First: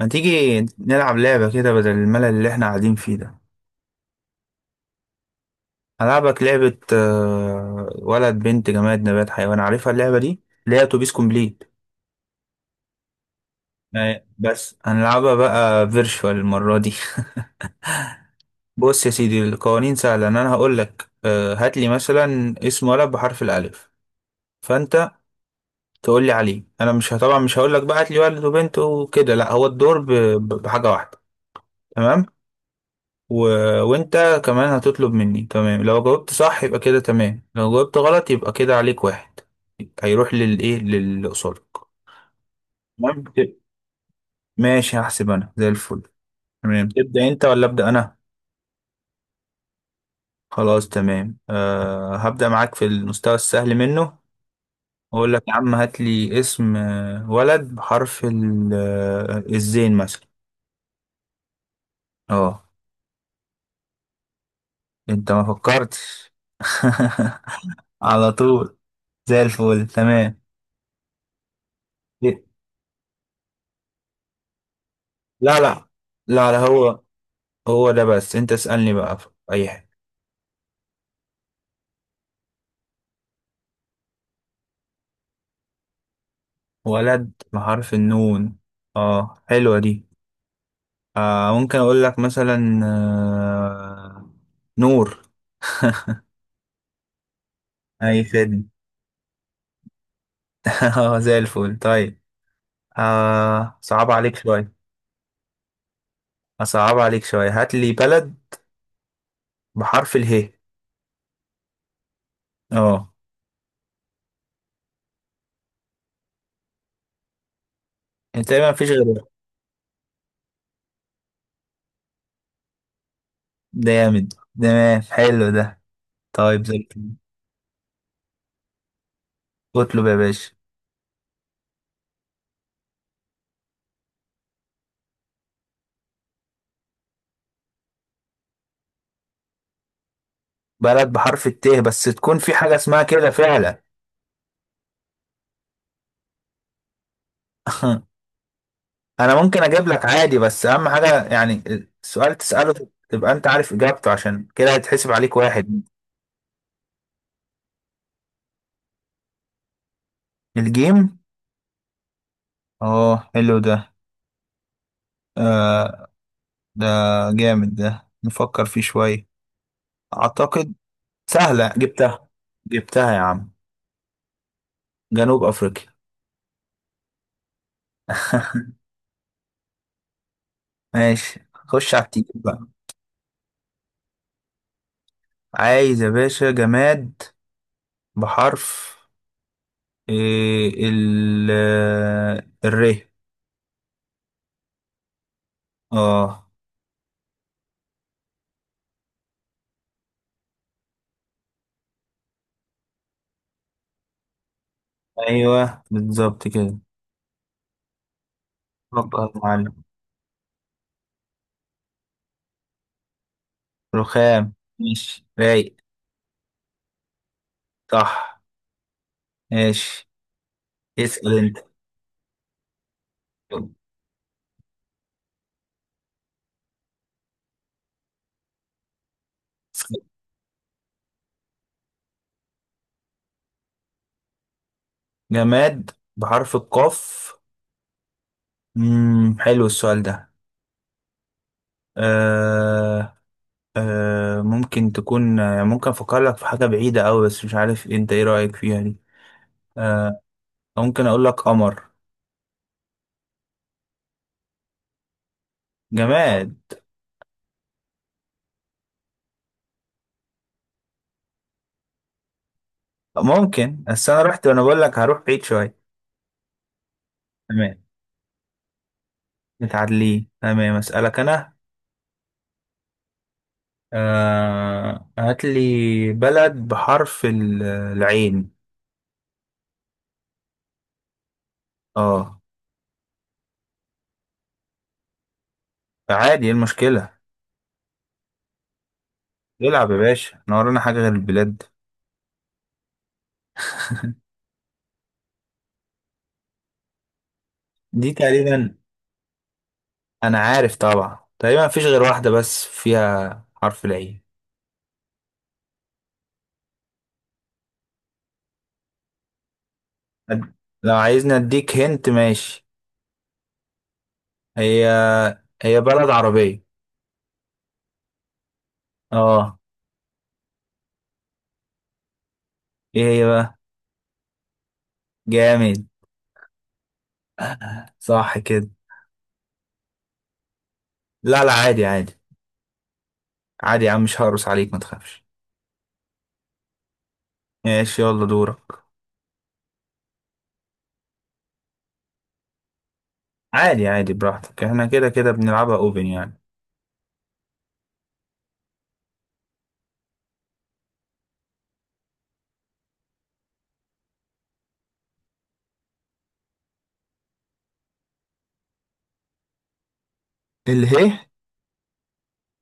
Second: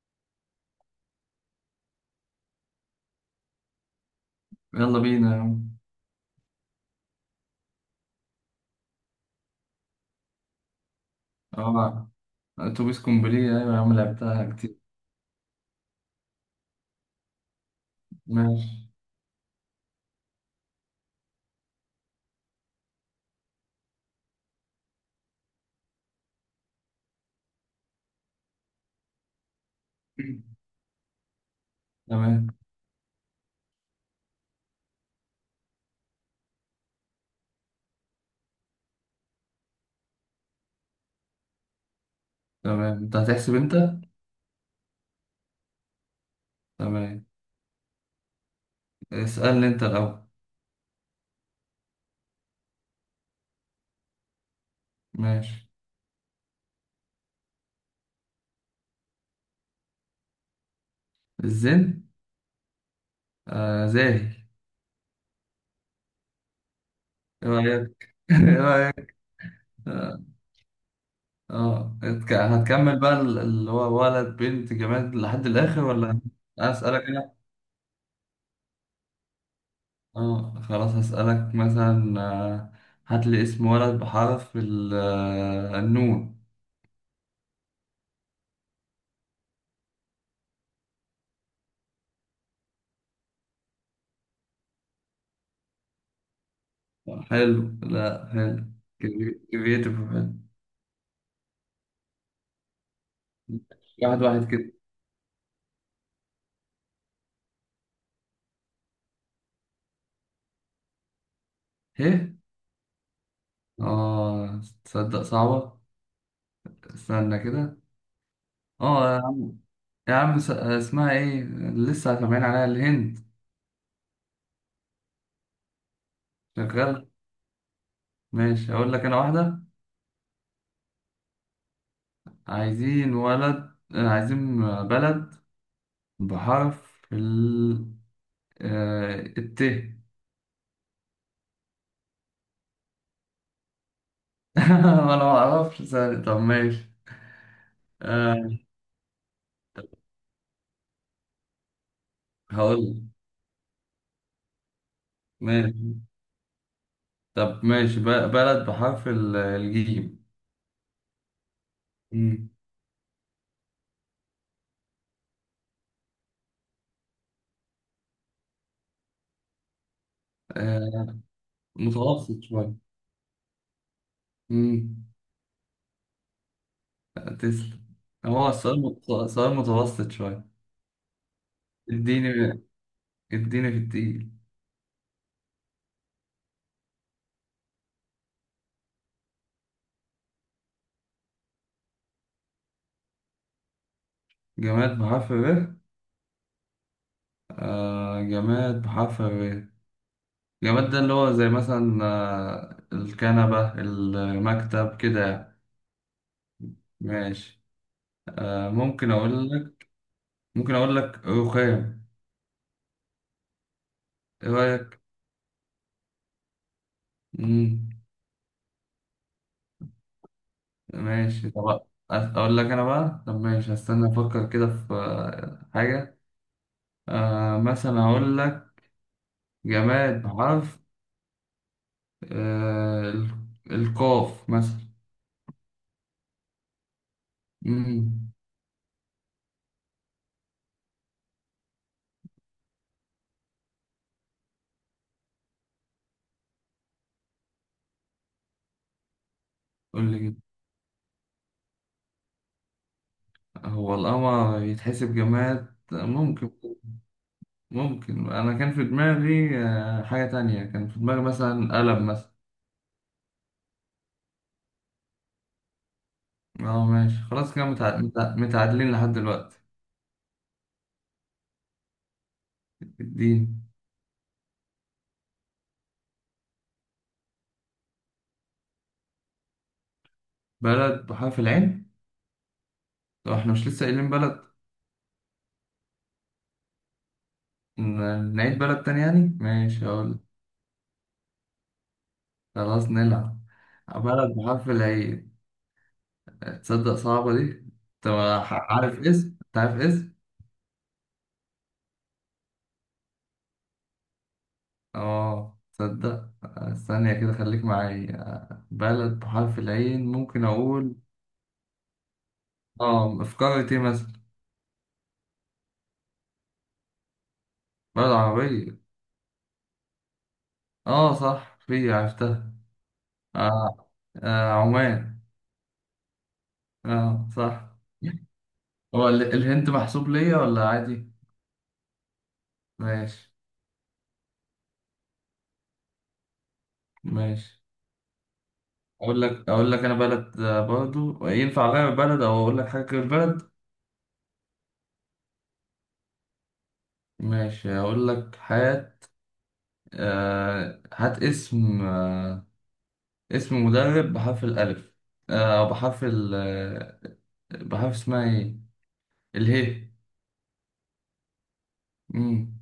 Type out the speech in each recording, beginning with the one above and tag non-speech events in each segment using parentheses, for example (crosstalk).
ما تيجي نلعب لعبة كده بدل الملل اللي احنا قاعدين فيه ده. يلا بينا يا عم. هلعبك لعبة ولد بنت جماد نبات حيوان، عارفها اللعبة دي اللي هي اتوبيس كومبليت. اه، اتوبيس كومبليه، ايوه يا عم، لعبتها بس كتير. هنلعبها بقى فيرشوال المرة دي. (laughs) ماشي. بص يا سيدي، القوانين سهلة، إن انا هقول لك هات لي مثلا اسم ولد بحرف الالف، فانت تقول لي عليه. انا مش طبعا مش هقول لك بقى هات لي ولد وبنت وكده، لا هو الدور بحاجة واحدة. تمام. تمام و... وانت كمان هتطلب مني. تمام، لو جاوبت صح يبقى كده تمام، لو جاوبت غلط يبقى كده عليك واحد هيروح للايه للي قصادك. تمام، انت تمام كده. هتحسب انت. ماشي هحسب انا زي الفل. تمام، تمام، تبدأ انت ولا ابدأ انا؟ اسألني انت الاول. خلاص تمام، أه هبدأ معاك في المستوى السهل منه. اقول لك يا ماشي. عم هات لي اسم ولد بحرف الزين مثلا. الزن. اه، زاهي. انت ما فكرتش. ايه (laughs) رايك؟ (laughs) على ايه طول، رايك؟ زي الفل اه. تمام. هتكمل بقى اللي هو ولد بنت جماد لحد لا الاخر لا ولا؟ لا لا هو اسألك انا. هو ده، بس انت اسألني بقى في اي حاجة. اه خلاص، هسألك مثلا، هات لي اسم ولد بحرف النون. ولد بحرف النون. اه حلوة دي. آه ممكن اقول لك مثلا آه، نور. (laughs) حلو، اي لا خدمة. حلو، كرييتيف، حلو. (laughs) اه زي الفل. طيب صعب واحد عليك واحد كده. شوية، اصعب عليك شوية، هات لي بلد بحرف اله. ايه؟ اه. اه تصدق صعبة. استنى كده. انت ما فيش اه غير يا ده؟ عم، يا عم، اسمها ايه؟ لسه سامعين عليها الهند. جامد. تمام حلو ده، طيب زي شغال. الفل. ماشي، اقول لك انا واحدة. اطلب يا باشا. عايزين ولد، عايزين بلد بحرف ال آه، الت. (laughs) بلد بحرف الت بس تكون في حاجة اسمها كده فعلا. انا ما اعرفش ثاني. طب ماشي. (laughs) آه انا ممكن اجيب لك عادي، بس اهم حاجه يعني السؤال تساله هقول لك. تبقى انت عارف اجابته، عشان كده هيتحسب عليك واحد. ماشي. طب ماشي، بلد بحرف الجيم. الجيم. مم. اه حلو ده. آه ده جامد ده، نفكر فيه شويه. اعتقد آه سهله، جبتها. متوسط شوية. جبتها يا عم، مم. جنوب افريقيا. تسلم. هو (laughs) السؤال سؤال متوسط شوية. ماشي، خش على التقيل اديني بقى. اديني في التقيل. عايز يا باشا جماد بحرف إيه، ال آه، الر. جماد بحرف ر. اه جماد بحرف ر. جماد ده اللي هو زي مثلا الكنبة، المكتب، كده يعني. ايوه بالظبط كده. ماشي. آه ممكن فكر يا أقول معلم. لك ممكن أقول لك رخام. إيه رخام، رأيك؟ ماشي رايق. مم. صح. ماشي، اسأل ماشي. انت. طب أقول لك أنا بقى. طب ماشي، هستنى أفكر كده في حاجة. مثلا أقول لك جماد بحرف آه ال- القاف مثلا. جماد بحرف القاف. مم. مم. حلو السؤال ده. آه ممكن تكون، يعني ممكن افكر لك في حاجة بعيدة أوي بس مش عارف انت ايه رأيك فيها دي. قول لي آه كده. ممكن اقول لك قمر. هو القمر يتحسب جماد؟ ممكن. جماد ممكن، أنا كان في دماغي حاجة تانية. كان في دماغي مثلا قلم مثلا. ممكن، بس انا رحت وانا بقول لك هروح بعيد شوية. اه ماشي، خلاص كده تمام، متعادلين لحد دلوقتي. متعادلين تمام. اسألك انا، الدين. هات لي بلد بحرف العين. بلد بحرف العين. اه، طب احنا مش لسه قايلين بلد؟ عادي، ايه المشكلة؟ نعيد بلد تاني يعني، ماشي العب يا أقول. باشا، انا ورانا حاجة غير البلاد؟ خلاص نلعب. بلد بحرف العين. تصدق صعبة دي. دي طب ع- تقريبا، عارف اسم انت عارف اسم. انا عارف طبعا تقريبا مفيش غير واحدة بس فيها حرف العين. اه تصدق. استنى كده، خليك معايا. بلد بحرف العين، ممكن أد-، لو اقول. عايزني اديك هنت ماشي. اه، في قارة ايه مثلا؟ هي، هي بلد عربية. بلد عربية. اه. اه صح، في عرفتها. ايه هي بقى؟ آه. عمان. جامد، اه صح. صح كده. هو الهند محسوب ليا ولا عادي؟ لا لا عادي، عادي ماشي. عادي يا عم، مش هقرص عليك ما تخافش. ماشي، ماشي يلا دورك. اقول لك انا بلد، برضو ينفع غير بلد او اقول لك حاجة غير بلد؟ عادي عادي، براحتك، احنا كده كده بنلعبها اوبن يعني. ماشي، اقول لك حاجة. هات اسم، اسم مدرب بحرف الألف، آه، أو بحرف ال آه، بحرف اسمها إيه؟ اله. اله. مم.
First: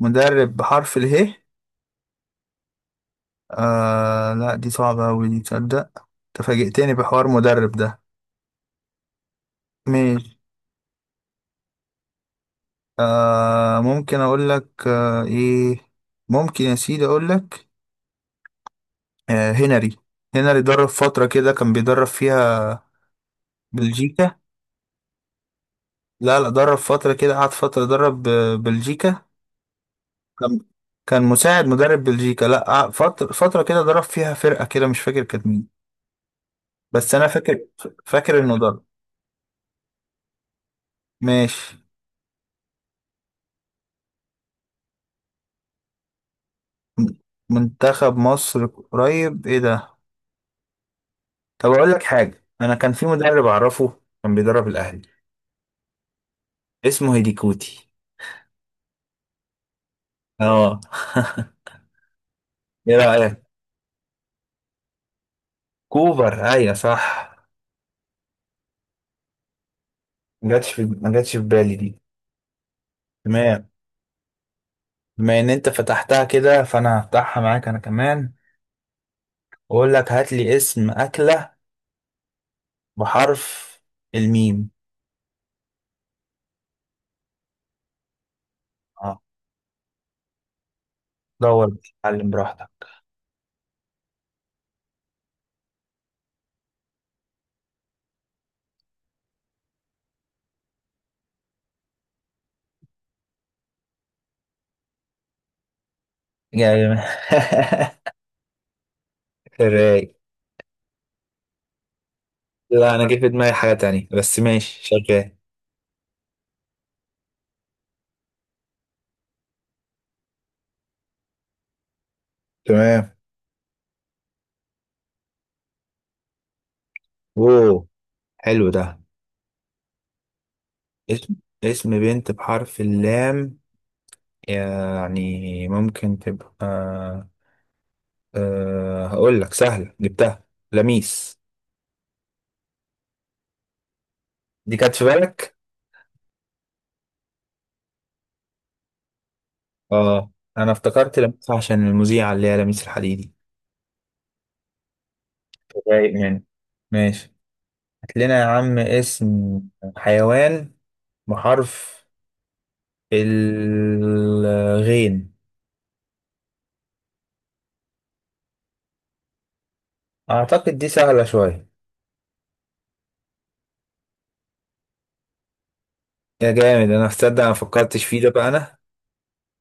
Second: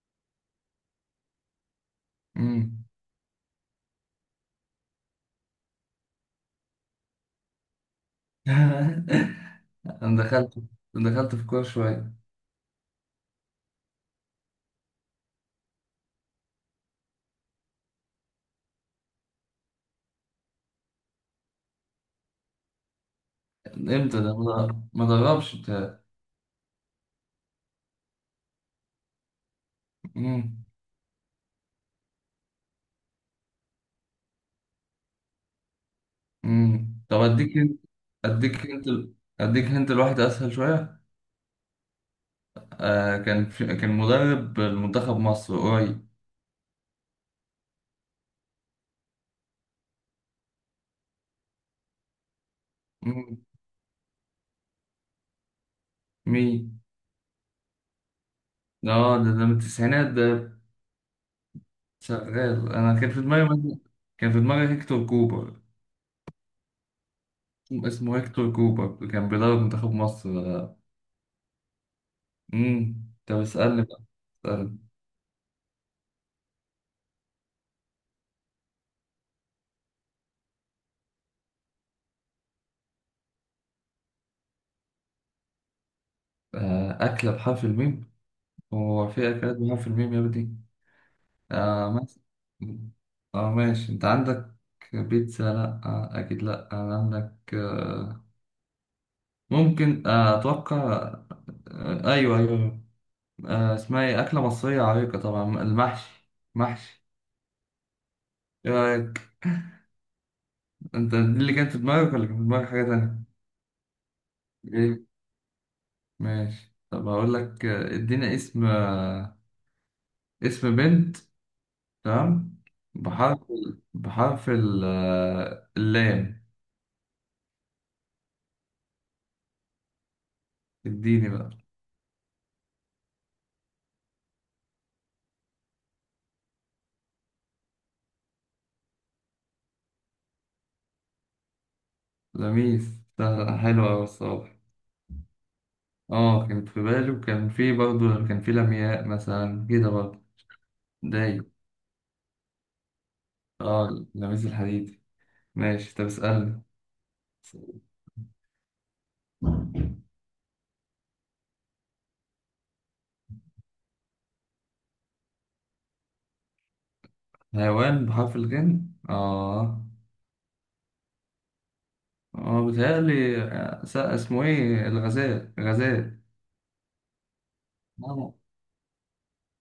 مدرب بحرف اله؟ مم. آه لا دي صعبة أوي دي تصدق، تفاجئتني بحوار مدرب ده. (laughs) أنا ماشي. دخلت في كورة شوية. ممكن أقول لك آه إيه ممكن يا سيدي أقول لك هنري. هنري درب فترة كده، كان بيدرب فيها إمتى بلجيكا. ده؟ ما دربش بتاع. لا لا درب فترة كده، قعد فترة درب بلجيكا. كان مم. كان مساعد مدرب بلجيكا، لا قعد فترة كده درب فيها فرقة كده مش فاكر كانت مين. مم. بس طب أنا أديك فاكر هنت. فاكر إنه درب. أديك هنت الواحد أسهل شوية. ماشي. كان مدرب المنتخب مصر قريب. منتخب مصر قريب؟ إيه ده؟ طب اقول لك حاجه، انا كان في مم. مدرب اعرفه كان بيدرب الاهلي، مين؟ اسمه هيديكوتي. ده من التسعينات ده. اه. شغال، (laughs) ايه انا كان في رايك. دماغي كان في دماغي هيكتور كوبر. كوبر، ايوه صح. اسمه هيكتور كوبر، كان بيدرب منتخب مصر. ما جاتش في بالي دي. طب تمام. اسألني بقى. اسألني. بما ان انت فتحتها كده، فانا هفتحها معاك انا كمان، واقول لك هات لي اسم اكله بحرف الميم. أكلة بحرف الميم. هو اه في أكلات بحرف الميم يا ابني؟ دور، مثلا. اتعلم براحتك. اه ماشي، انت عندك بيتزا، لا اكيد لا، انا عندك ممكن، اتوقع، ايوه ايوه. اسمها ايه، اكله مصريه عريقه طبعا، المحشي. جاي. محشي. (laughs) آه، رايق. انت دي اللي كانت في دماغك ولا كان في دماغك حاجة لا انا جه في تانية؟ دماغي حاجه تانية، بس ماشي ايه. شغال. ماشي. طب هقول لك، ادينا اسم، اسم بنت. تمام. تمام. بحرف اللام. اوه، حلو ده. اديني اسم، بقى. اسم بنت بحرف اللام. يعني ممكن تبقى، أه هقول لك سهلة جبتها، لميس. لميس. سهلة، حلوة أوي الصراحة. دي كانت في بالك؟ اه كانت في بالي، وكان في برضه، كان في لمياء مثلا كده برضه. اه. انا افتكرت داي. لميس عشان المذيعة اللي هي لميس الحديدي. اه لميس الحديدي. ماشي. طب رايق يعني. اسألني. ماشي، هات لنا يا عم اسم حيوان بحرف الغين. حيوان بحرف الغين. اه، اعتقد دي سهلة شوية. هو بيتهيألي، اسمه ايه، الغزال، غزال. يا جامد، انا هتصدق انا مفكرتش فيه ده اه. بقى انا.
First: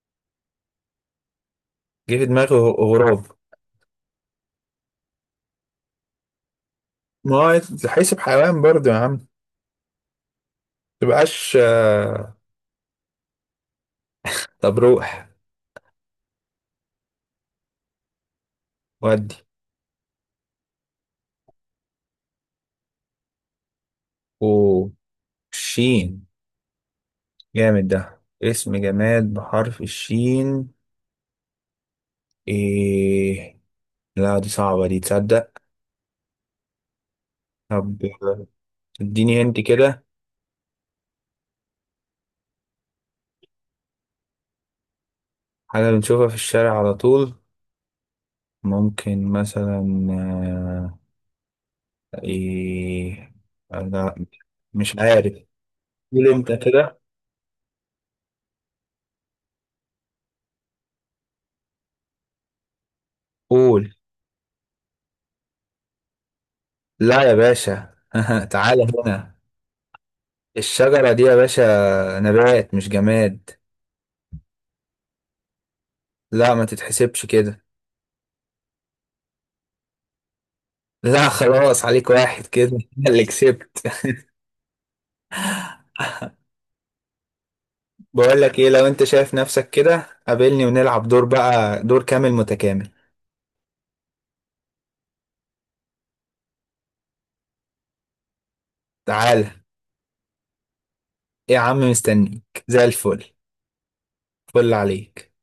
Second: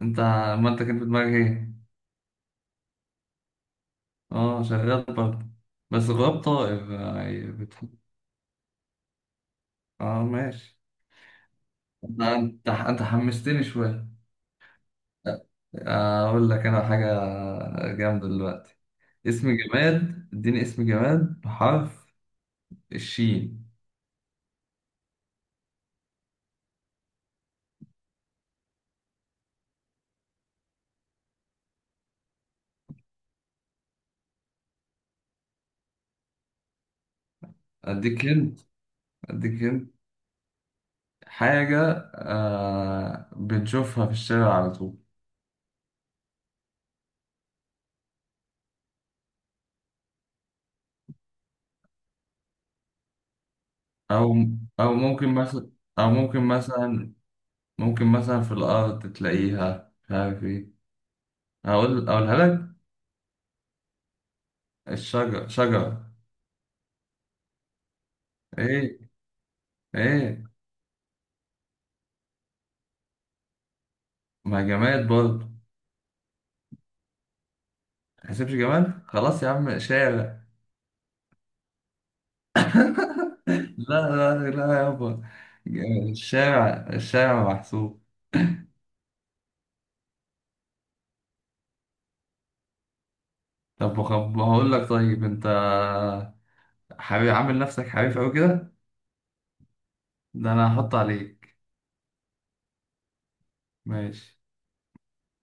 انت. ما انت كان في دماغك ايه؟ جه في دماغي غراب. اه شغال برضه. بس غراب طائر. ما هو هيتحسب حيوان برضه يا عم، اه ماشي. تبقاش انت حمستني شوية. طب روح. اقول لك انا حاجة جامدة دلوقتي. ودي. اسم جماد اديني اسم جماد بحرف الشين. وشين. جامد ده، اسم جماد بحرف الشين. ايه، لا دي صعبة دي تصدق. طب اديك هنت اديني انت اديك هنت كده. حاجة بنشوفها في الشارع على طول. حاجة بنشوفها في الشارع على طول. ممكن مثلا آه، ايه لا او او مش عارف. او قول ممكن انت كده. مثلا ممكن مثلا في الأرض تلاقيها، مش عارف إيه. أقولها لك. قول. شجرة. لا يا باشا. (laughs) تعالى إيه هنا، إيه؟ الشجرة دي يا باشا نبات مش جماد. ما جماد برضه. لا ما تتحسبش كده. تحسبش جماد، خلاص يا عم، شارع. لا خلاص، عليك واحد كده. (laughs) أنا اللي (laughs) لا، كسبت. لا لا يابا، الشارع الشارع محسوب. (laughs) بقول لك ايه، لو انت شايف نفسك كده قابلني ونلعب دور بقى، دور كامل متكامل. طب هقول لك، طيب أنت حبيب، عامل نفسك حريف أوي كده، تعالى. ده أنا هحط إيه عليك. يا عم، مستنيك زي الفل. ماشي. فل عليك.